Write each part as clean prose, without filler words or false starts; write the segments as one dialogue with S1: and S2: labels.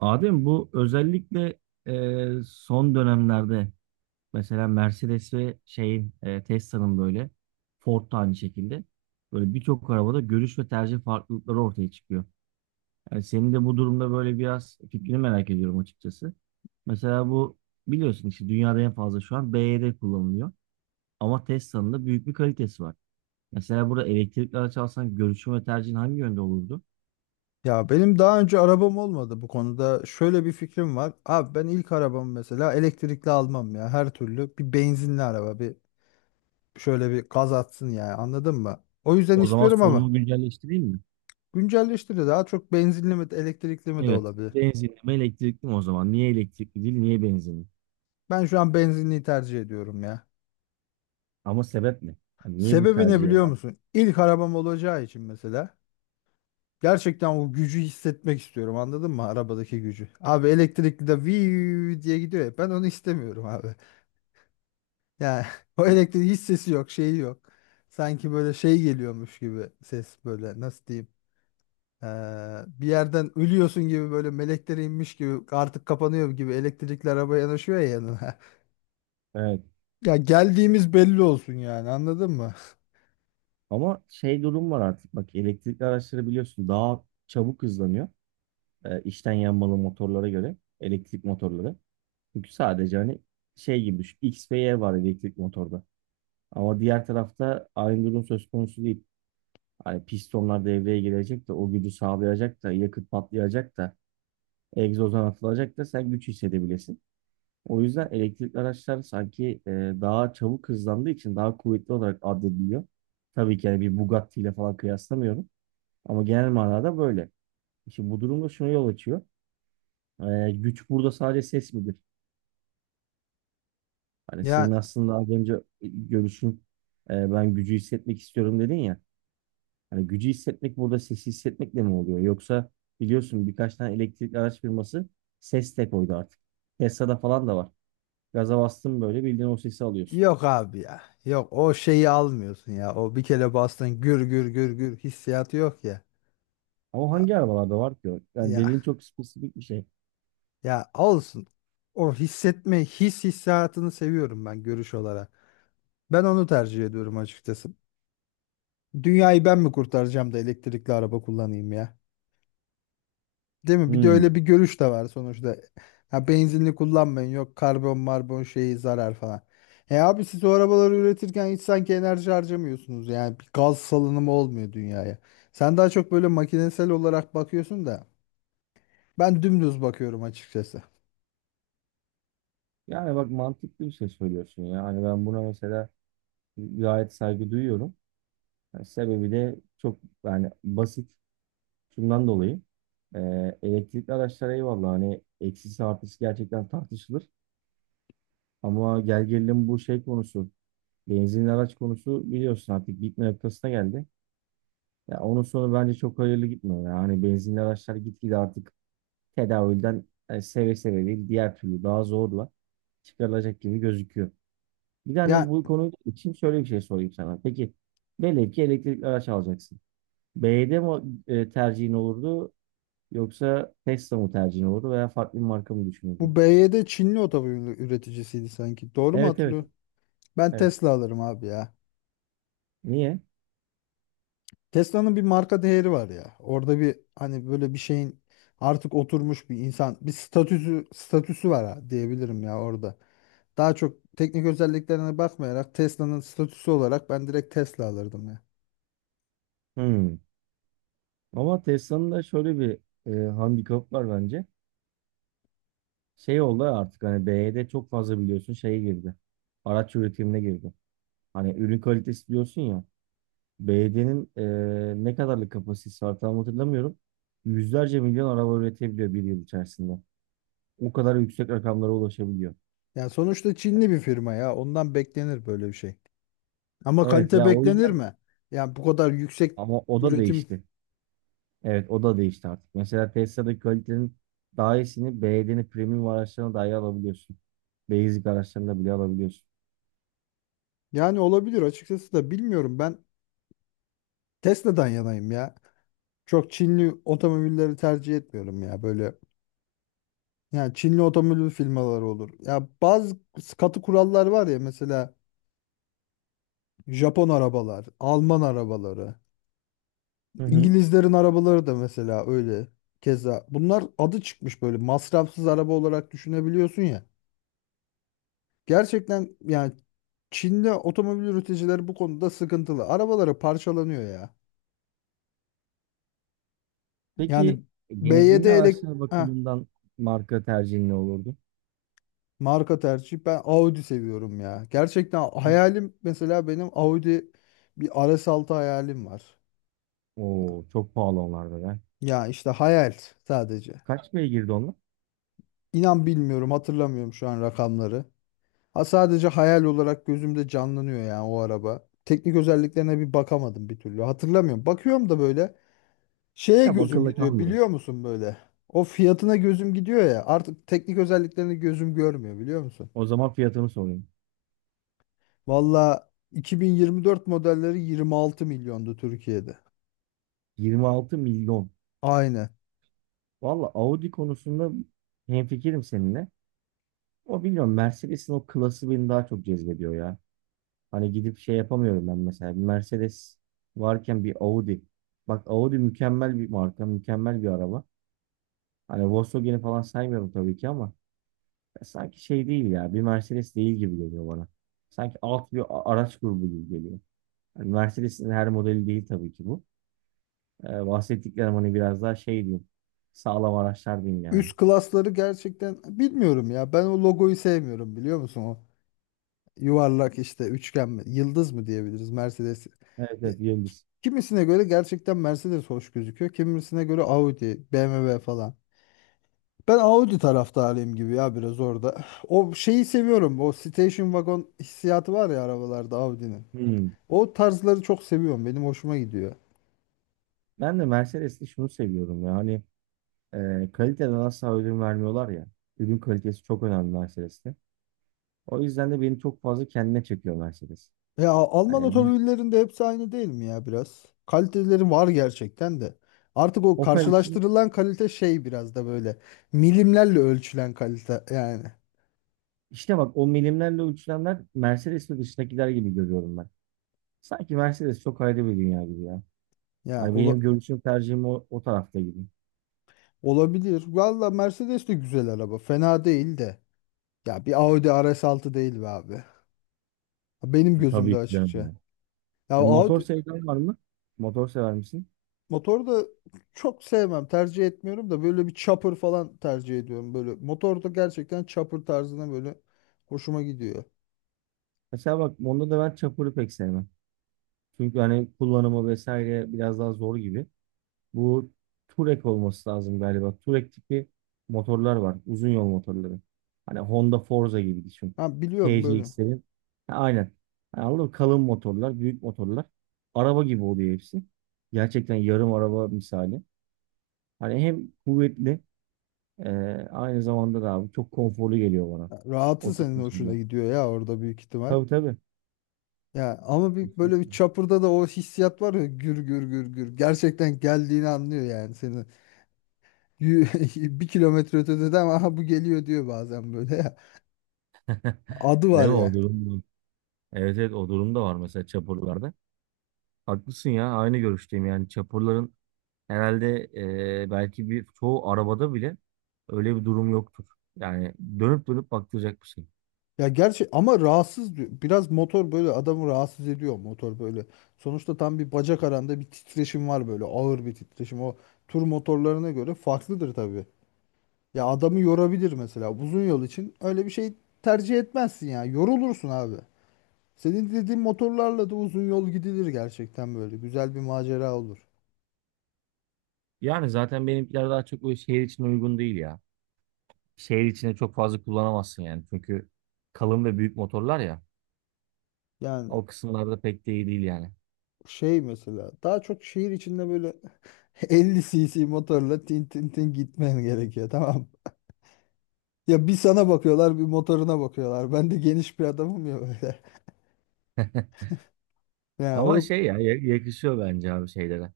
S1: Adem bu özellikle son dönemlerde mesela Mercedes ve şeyin Tesla'nın böyle Ford da aynı şekilde böyle birçok arabada görüş ve tercih farklılıkları ortaya çıkıyor. Yani senin de bu durumda böyle biraz fikrini merak ediyorum açıkçası. Mesela bu biliyorsun işte dünyada en fazla şu an BYD kullanılıyor. Ama Tesla'nın da büyük bir kalitesi var. Mesela burada elektrikli araç alsan görüşün ve tercihin hangi yönde olurdu?
S2: Ya benim daha önce arabam olmadı bu konuda. Şöyle bir fikrim var. Abi ben ilk arabamı mesela elektrikli almam ya. Her türlü bir benzinli araba bir şöyle bir gaz atsın, yani anladın mı? O yüzden
S1: O zaman
S2: istiyorum ama
S1: sorunu güncelleştireyim mi?
S2: güncelleştiri daha çok benzinli mi elektrikli mi de
S1: Evet.
S2: olabilir.
S1: Benzinli mi elektrikli mi o zaman? Niye elektrikli değil, niye benzinli?
S2: Ben şu an benzinliyi tercih ediyorum ya.
S1: Ama sebep ne? Yani niye bu
S2: Sebebi ne
S1: tercihe
S2: biliyor
S1: baktın?
S2: musun? İlk arabam olacağı için mesela gerçekten o gücü hissetmek istiyorum, anladın mı? Arabadaki gücü. Abi elektrikli de viii diye gidiyor ya, ben onu istemiyorum abi. Yani o elektriğin hiç sesi yok, şeyi yok. Sanki böyle şey geliyormuş gibi ses, böyle nasıl diyeyim? Ee, bir yerden ölüyorsun gibi, böyle melekler inmiş gibi, artık kapanıyor gibi elektrikli araba yanaşıyor ya yanına.
S1: Evet.
S2: Ya geldiğimiz belli olsun yani, anladın mı?
S1: Ama şey durum var artık. Bak elektrikli araçları biliyorsun daha çabuk hızlanıyor. E, içten yanmalı motorlara göre. Elektrik motorları. Çünkü sadece hani şey gibi düşün. X ve Y var elektrik motorda. Ama diğer tarafta aynı durum söz konusu değil. Hani pistonlar devreye girecek de o gücü sağlayacak da yakıt patlayacak da egzozdan atılacak da sen güç hissedebilirsin. O yüzden elektrikli araçlar sanki daha çabuk hızlandığı için daha kuvvetli olarak addediliyor. Tabii ki yani bir Bugatti ile falan kıyaslamıyorum. Ama genel manada böyle. Şimdi bu durumda şuna yol açıyor. Güç burada sadece ses midir? Hani senin
S2: Ya
S1: aslında az önce görüşün ben gücü hissetmek istiyorum dedin ya. Hani gücü hissetmek burada sesi hissetmekle mi oluyor? Yoksa biliyorsun birkaç tane elektrikli araç firması ses de koydu artık. Tesla'da falan da var. Gaza bastın böyle bildiğin o sesi alıyorsun.
S2: yok abi ya. Yok, o şeyi almıyorsun ya. O bir kere bastın, gür gür gür gür hissiyatı yok ya.
S1: Ama
S2: A-
S1: hangi arabalarda var ki o? Yani
S2: Ya
S1: dediğin çok spesifik bir şey.
S2: ya olsun. O hissetme hissiyatını seviyorum ben, görüş olarak. Ben onu tercih ediyorum açıkçası. Dünyayı ben mi kurtaracağım da elektrikli araba kullanayım ya? Değil mi? Bir de
S1: Hmm.
S2: öyle bir görüş de var sonuçta. Ha, benzinli kullanmayın, yok karbon marbon şeyi zarar falan. E abi, siz o arabaları üretirken hiç sanki enerji harcamıyorsunuz. Yani bir gaz salınımı olmuyor dünyaya. Sen daha çok böyle makinesel olarak bakıyorsun da ben dümdüz bakıyorum açıkçası.
S1: Yani bak mantıklı bir şey söylüyorsun ya. Hani ben buna mesela gayet saygı duyuyorum. Yani sebebi de çok yani basit. Şundan dolayı. Elektrikli araçlara eyvallah hani eksisi artısı gerçekten tartışılır. Ama gel gelelim bu şey konusu. Benzinli araç konusu biliyorsun artık bitme noktasına geldi. Ya onun sonu bence çok hayırlı gitmiyor. Yani hani benzinli araçlar gitgide artık tedavülden yani seve seve değil diğer türlü daha zorla çıkarılacak gibi gözüküyor. Bir de hani
S2: Ya,
S1: bu konu için şöyle bir şey sorayım sana. Peki velev ki elektrikli araç alacaksın. BYD mi tercihin olurdu yoksa Tesla mı tercihin olurdu veya farklı bir marka mı
S2: bu
S1: düşünürdün?
S2: BYD Çinli otomobil üreticisiydi sanki. Doğru mu
S1: Evet, evet.
S2: hatırlıyorum? Ben
S1: Evet.
S2: Tesla alırım abi ya.
S1: Niye?
S2: Tesla'nın bir marka değeri var ya. Orada bir, hani böyle bir şeyin artık oturmuş bir insan, bir statüsü var ha, diyebilirim ya orada. Daha çok teknik özelliklerine bakmayarak Tesla'nın statüsü olarak ben direkt Tesla alırdım ya.
S1: Hmm. Ama Tesla'nın da şöyle bir handikap var bence. Şey oldu artık hani BYD çok fazla biliyorsun şeye girdi. Araç üretimine girdi. Hani ürün kalitesi diyorsun ya. Belediyenin ne kadarlık kapasitesi var tam hatırlamıyorum. Yüzlerce milyon araba üretebiliyor bir yıl içerisinde. O kadar yüksek rakamlara ulaşabiliyor.
S2: Yani sonuçta Çinli bir firma ya. Ondan beklenir böyle bir şey. Ama
S1: Evet
S2: kalite
S1: ya o
S2: beklenir
S1: yüzden
S2: mi? Yani bu kadar yüksek
S1: ama o da
S2: üretim,
S1: değişti. Evet o da değişti artık. Mesela Tesla'daki kalitenin daha iyisini belediyenin premium araçlarına dahi alabiliyorsun. Basic araçlarına bile alabiliyorsun.
S2: yani olabilir açıkçası da bilmiyorum, ben Tesla'dan yanayım ya. Çok Çinli otomobilleri tercih etmiyorum ya böyle. Yani Çinli otomobil firmaları olur. Ya bazı katı kurallar var ya, mesela Japon arabalar, Alman arabaları,
S1: Hı hı.
S2: İngilizlerin arabaları da mesela öyle. Keza bunlar adı çıkmış böyle masrafsız araba olarak düşünebiliyorsun ya. Gerçekten yani Çin'de otomobil üreticileri bu konuda sıkıntılı. Arabaları parçalanıyor ya.
S1: Peki
S2: Yani BYD
S1: benzinli araçlar
S2: Heh,
S1: bakımından marka tercihin ne olurdu?
S2: marka tercih ben Audi seviyorum ya. Gerçekten
S1: Ne?
S2: hayalim mesela, benim Audi bir RS6 hayalim var.
S1: Oo çok pahalı onlar da ya.
S2: Ya işte hayal sadece.
S1: Kaç beygirdi onlar?
S2: İnan bilmiyorum, hatırlamıyorum şu an rakamları. Ha, sadece hayal olarak gözümde canlanıyor yani o araba. Teknik özelliklerine bir bakamadım bir türlü. Hatırlamıyorum. Bakıyorum da böyle şeye
S1: Ya
S2: gözüm
S1: akılda
S2: gidiyor
S1: kalmıyor.
S2: biliyor musun böyle? O fiyatına gözüm gidiyor ya. Artık teknik özelliklerini gözüm görmüyor biliyor musun?
S1: O zaman fiyatını sorayım.
S2: Valla 2024 modelleri 26 milyondu Türkiye'de.
S1: 26 milyon.
S2: Aynen.
S1: Valla Audi konusunda hemfikirim seninle. O bilmiyorum Mercedes'in o klası beni daha çok cezbediyor ya. Hani gidip şey yapamıyorum ben mesela. Bir Mercedes varken bir Audi. Bak Audi mükemmel bir marka, mükemmel bir araba. Hani Volkswagen'i falan saymıyorum tabii ki ama ya sanki şey değil ya. Bir Mercedes değil gibi geliyor bana. Sanki alt bir araç grubu gibi geliyor. Yani Mercedes'in her modeli değil tabii ki bu. Bahsettiklerim hani biraz daha şey diyeyim. Sağlam araçlar diyeyim yani.
S2: Üst klasları gerçekten bilmiyorum ya. Ben o logoyu sevmiyorum biliyor musun? O yuvarlak işte, üçgen mi, yıldız mı diyebiliriz Mercedes.
S1: Evet,
S2: Ya,
S1: evet.
S2: ki-
S1: Yıldız.
S2: kimisine göre gerçekten Mercedes hoş gözüküyor. Kimisine göre Audi, BMW falan. Ben Audi taraftarıyım gibi ya biraz orada. O şeyi seviyorum. O station wagon hissiyatı var ya arabalarda, Audi'nin.
S1: Hmm.
S2: O tarzları çok seviyorum. Benim hoşuma gidiyor.
S1: Ben de Mercedes'te şunu seviyorum ya. Hani kaliteden asla ödün vermiyorlar ya. Ürün kalitesi çok önemli Mercedes'te. O yüzden de beni çok fazla kendine çekiyor Mercedes.
S2: Ya Alman
S1: Hani
S2: otomobillerinin de hepsi aynı değil mi ya biraz? Kaliteleri var gerçekten de. Artık o
S1: Opel için
S2: karşılaştırılan kalite şey biraz da böyle milimlerle ölçülen kalite yani.
S1: işte bak o milimlerle ölçülenler Mercedes ve dışındakiler gibi görüyorum ben. Sanki Mercedes çok ayrı bir dünya gibi ya.
S2: Ya
S1: Hani benim görüşüm tercihim o tarafta gibi.
S2: olabilir. Valla Mercedes de güzel araba. Fena değil de. Ya bir Audi RS6 değil be abi. Benim gözümde
S1: Tabii ki canım
S2: açıkça.
S1: ya.
S2: Ya
S1: Motor
S2: Audi
S1: sevdan var mı? Motor sever misin?
S2: motoru da çok sevmem. Tercih etmiyorum da, böyle bir chopper falan tercih ediyorum. Böyle motor da gerçekten chopper tarzına böyle hoşuma gidiyor.
S1: Mesela bak onda da ben çapuru pek sevmem. Çünkü hani kullanımı vesaire biraz daha zor gibi. Bu Touareg olması lazım galiba. Touareg tipi motorlar var. Uzun yol motorları. Hani Honda Forza gibi düşün.
S2: Ha, biliyorum böyle.
S1: TCX'lerin. Ha, aynen. Yani anladın mı? Kalın motorlar, büyük motorlar. Araba gibi oluyor hepsi. Gerçekten yarım araba misali. Hani hem kuvvetli e, aynı zamanda da abi çok konforlu geliyor bana.
S2: Ya,
S1: O
S2: rahatı
S1: tip
S2: senin hoşuna
S1: motorlar.
S2: gidiyor ya orada, büyük ihtimal.
S1: Tabii, tabii.
S2: Ya ama bir böyle bir
S1: Kesinlikle.
S2: chopper'da da o hissiyat var ya, gür gür gür gür. Gerçekten geldiğini anlıyor yani seni. Bir kilometre ötede de ama aha bu geliyor diyor bazen böyle. Ya, adı
S1: Değil
S2: var
S1: mi
S2: ya.
S1: o durum? Evet, evet, o durum da var mesela çapurlarda. Haklısın ya aynı görüşteyim yani çapurların herhalde belki bir çoğu arabada bile öyle bir durum yoktur. Yani dönüp dönüp baktıracak bir şey.
S2: Ya gerçi ama rahatsız diyor. Biraz motor böyle adamı rahatsız ediyor motor böyle. Sonuçta tam bir bacak aranda bir titreşim var, böyle ağır bir titreşim. O tur motorlarına göre farklıdır tabii. Ya adamı yorabilir, mesela uzun yol için öyle bir şey tercih etmezsin ya. Yorulursun abi. Senin dediğin motorlarla da uzun yol gidilir gerçekten böyle. Güzel bir macera olur.
S1: Yani zaten benimkiler daha çok o şehir için uygun değil ya. Şehir içine çok fazla kullanamazsın yani çünkü kalın ve büyük motorlar ya
S2: Yani
S1: o kısımlarda pek de iyi değil yani.
S2: şey mesela daha çok şehir içinde böyle 50 cc motorla tin tin tin gitmen gerekiyor, tamam mı? Ya bir sana bakıyorlar bir motoruna bakıyorlar. Ben de geniş bir adamım ya böyle. Yani
S1: Ama
S2: o
S1: şey ya yakışıyor bence abi şeylere.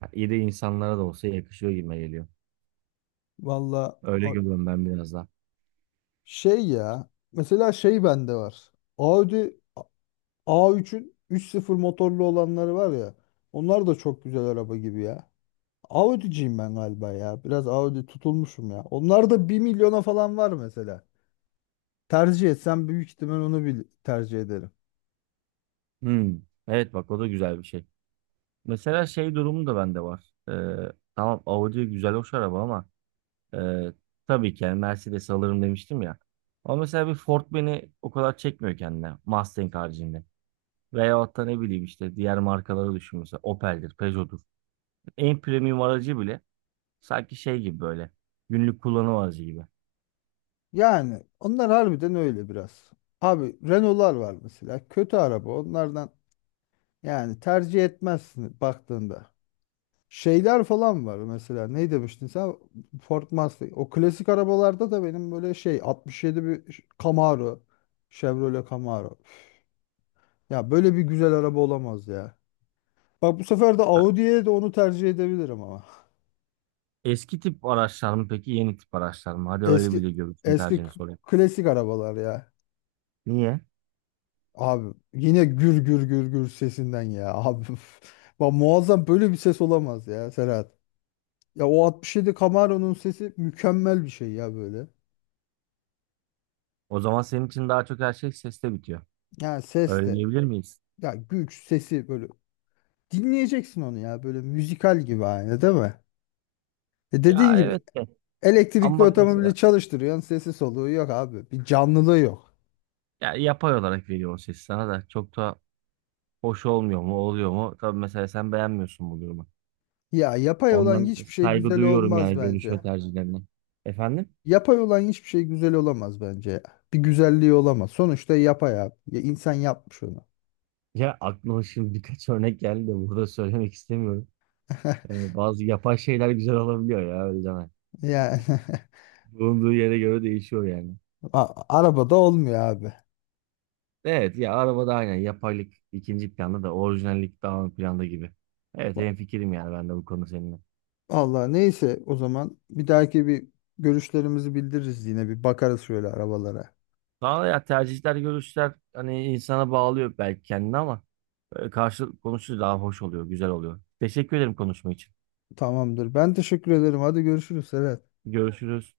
S1: Ha, İyi de insanlara da olsa yakışıyor gibime geliyor.
S2: valla
S1: Öyle görüyorum ben biraz daha.
S2: şey ya, mesela şey bende var. Audi A3'ün 3.0 motorlu olanları var ya. Onlar da çok güzel araba gibi ya. Audi'ciyim ben galiba ya. Biraz Audi tutulmuşum ya. Onlar da bir milyona falan var mesela. Tercih etsem büyük ihtimal onu bir tercih ederim.
S1: Hmm. Evet bak o da güzel bir şey. Mesela şey durumu da bende var. Tamam Audi güzel hoş araba ama e, tabii ki yani Mercedes alırım demiştim ya. Ama mesela bir Ford beni o kadar çekmiyor kendine Mustang haricinde. Veyahut da ne bileyim işte diğer markaları düşün mesela Opel'dir, Peugeot'dur. En premium aracı bile sanki şey gibi böyle günlük kullanım aracı gibi.
S2: Yani onlar harbiden öyle biraz. Abi Renault'lar var mesela. Kötü araba. Onlardan yani tercih etmezsin baktığında. Şeyler falan var mesela. Ne demiştin sen? Ford Mustang. O klasik arabalarda da benim böyle şey 67 bir Camaro. Chevrolet Camaro. Üf. Ya böyle bir güzel araba olamaz ya. Bak, bu sefer de
S1: Ha,
S2: Audi'ye de onu tercih edebilirim ama.
S1: eski tip araçlar mı peki yeni tip araçlar mı? Hadi öyle
S2: Eski
S1: bir de görüntünü
S2: eski
S1: tercihini
S2: k-
S1: sorayım.
S2: klasik arabalar ya.
S1: Niye?
S2: Abi yine gür gür gür gür sesinden ya abi. Bak muazzam böyle bir ses olamaz ya Serhat. Ya, o 67 Camaro'nun sesi mükemmel bir şey ya böyle.
S1: O zaman senin için daha çok her şey seste bitiyor.
S2: Yani ses
S1: Öyle
S2: de,
S1: diyebilir miyiz?
S2: ya güç sesi böyle dinleyeceksin onu ya, böyle müzikal gibi aynı değil mi? E
S1: Ya
S2: dediğin gibi
S1: evet. Ama
S2: elektrikli
S1: bak mesela
S2: otomobili çalıştırıyorsun, sesi soluğu yok abi. Bir canlılığı yok.
S1: ya yapay olarak veriyor o ses sana da çok da hoş olmuyor mu oluyor mu? Tabii mesela sen beğenmiyorsun bu durumu.
S2: Ya yapay olan
S1: Ondan
S2: hiçbir şey
S1: saygı
S2: güzel
S1: duyuyorum
S2: olmaz
S1: yani görüş
S2: bence.
S1: ve tercihlerine. Efendim?
S2: Yapay olan hiçbir şey güzel olamaz bence ya. Bir güzelliği olamaz. Sonuçta yapay abi. Ya insan yapmış onu.
S1: Ya aklıma şimdi birkaç örnek geldi de burada söylemek istemiyorum. Bazı yapay şeyler güzel olabiliyor ya öyle deme.
S2: Yani
S1: Bulunduğu yere göre değişiyor yani.
S2: arabada olmuyor abi.
S1: Evet ya arabada aynen yapaylık ikinci planda da orijinallik daha ön planda gibi. Evet hemfikirim yani ben de bu konu seninle.
S2: Allah neyse, o zaman bir dahaki bir görüşlerimizi bildiririz, yine bir bakarız şöyle arabalara.
S1: Daha ya tercihler, görüşler hani insana bağlıyor belki kendini ama karşı konuşunca daha hoş oluyor, güzel oluyor. Teşekkür ederim konuşma için.
S2: Tamamdır. Ben teşekkür ederim. Hadi görüşürüz Serhat.
S1: Görüşürüz.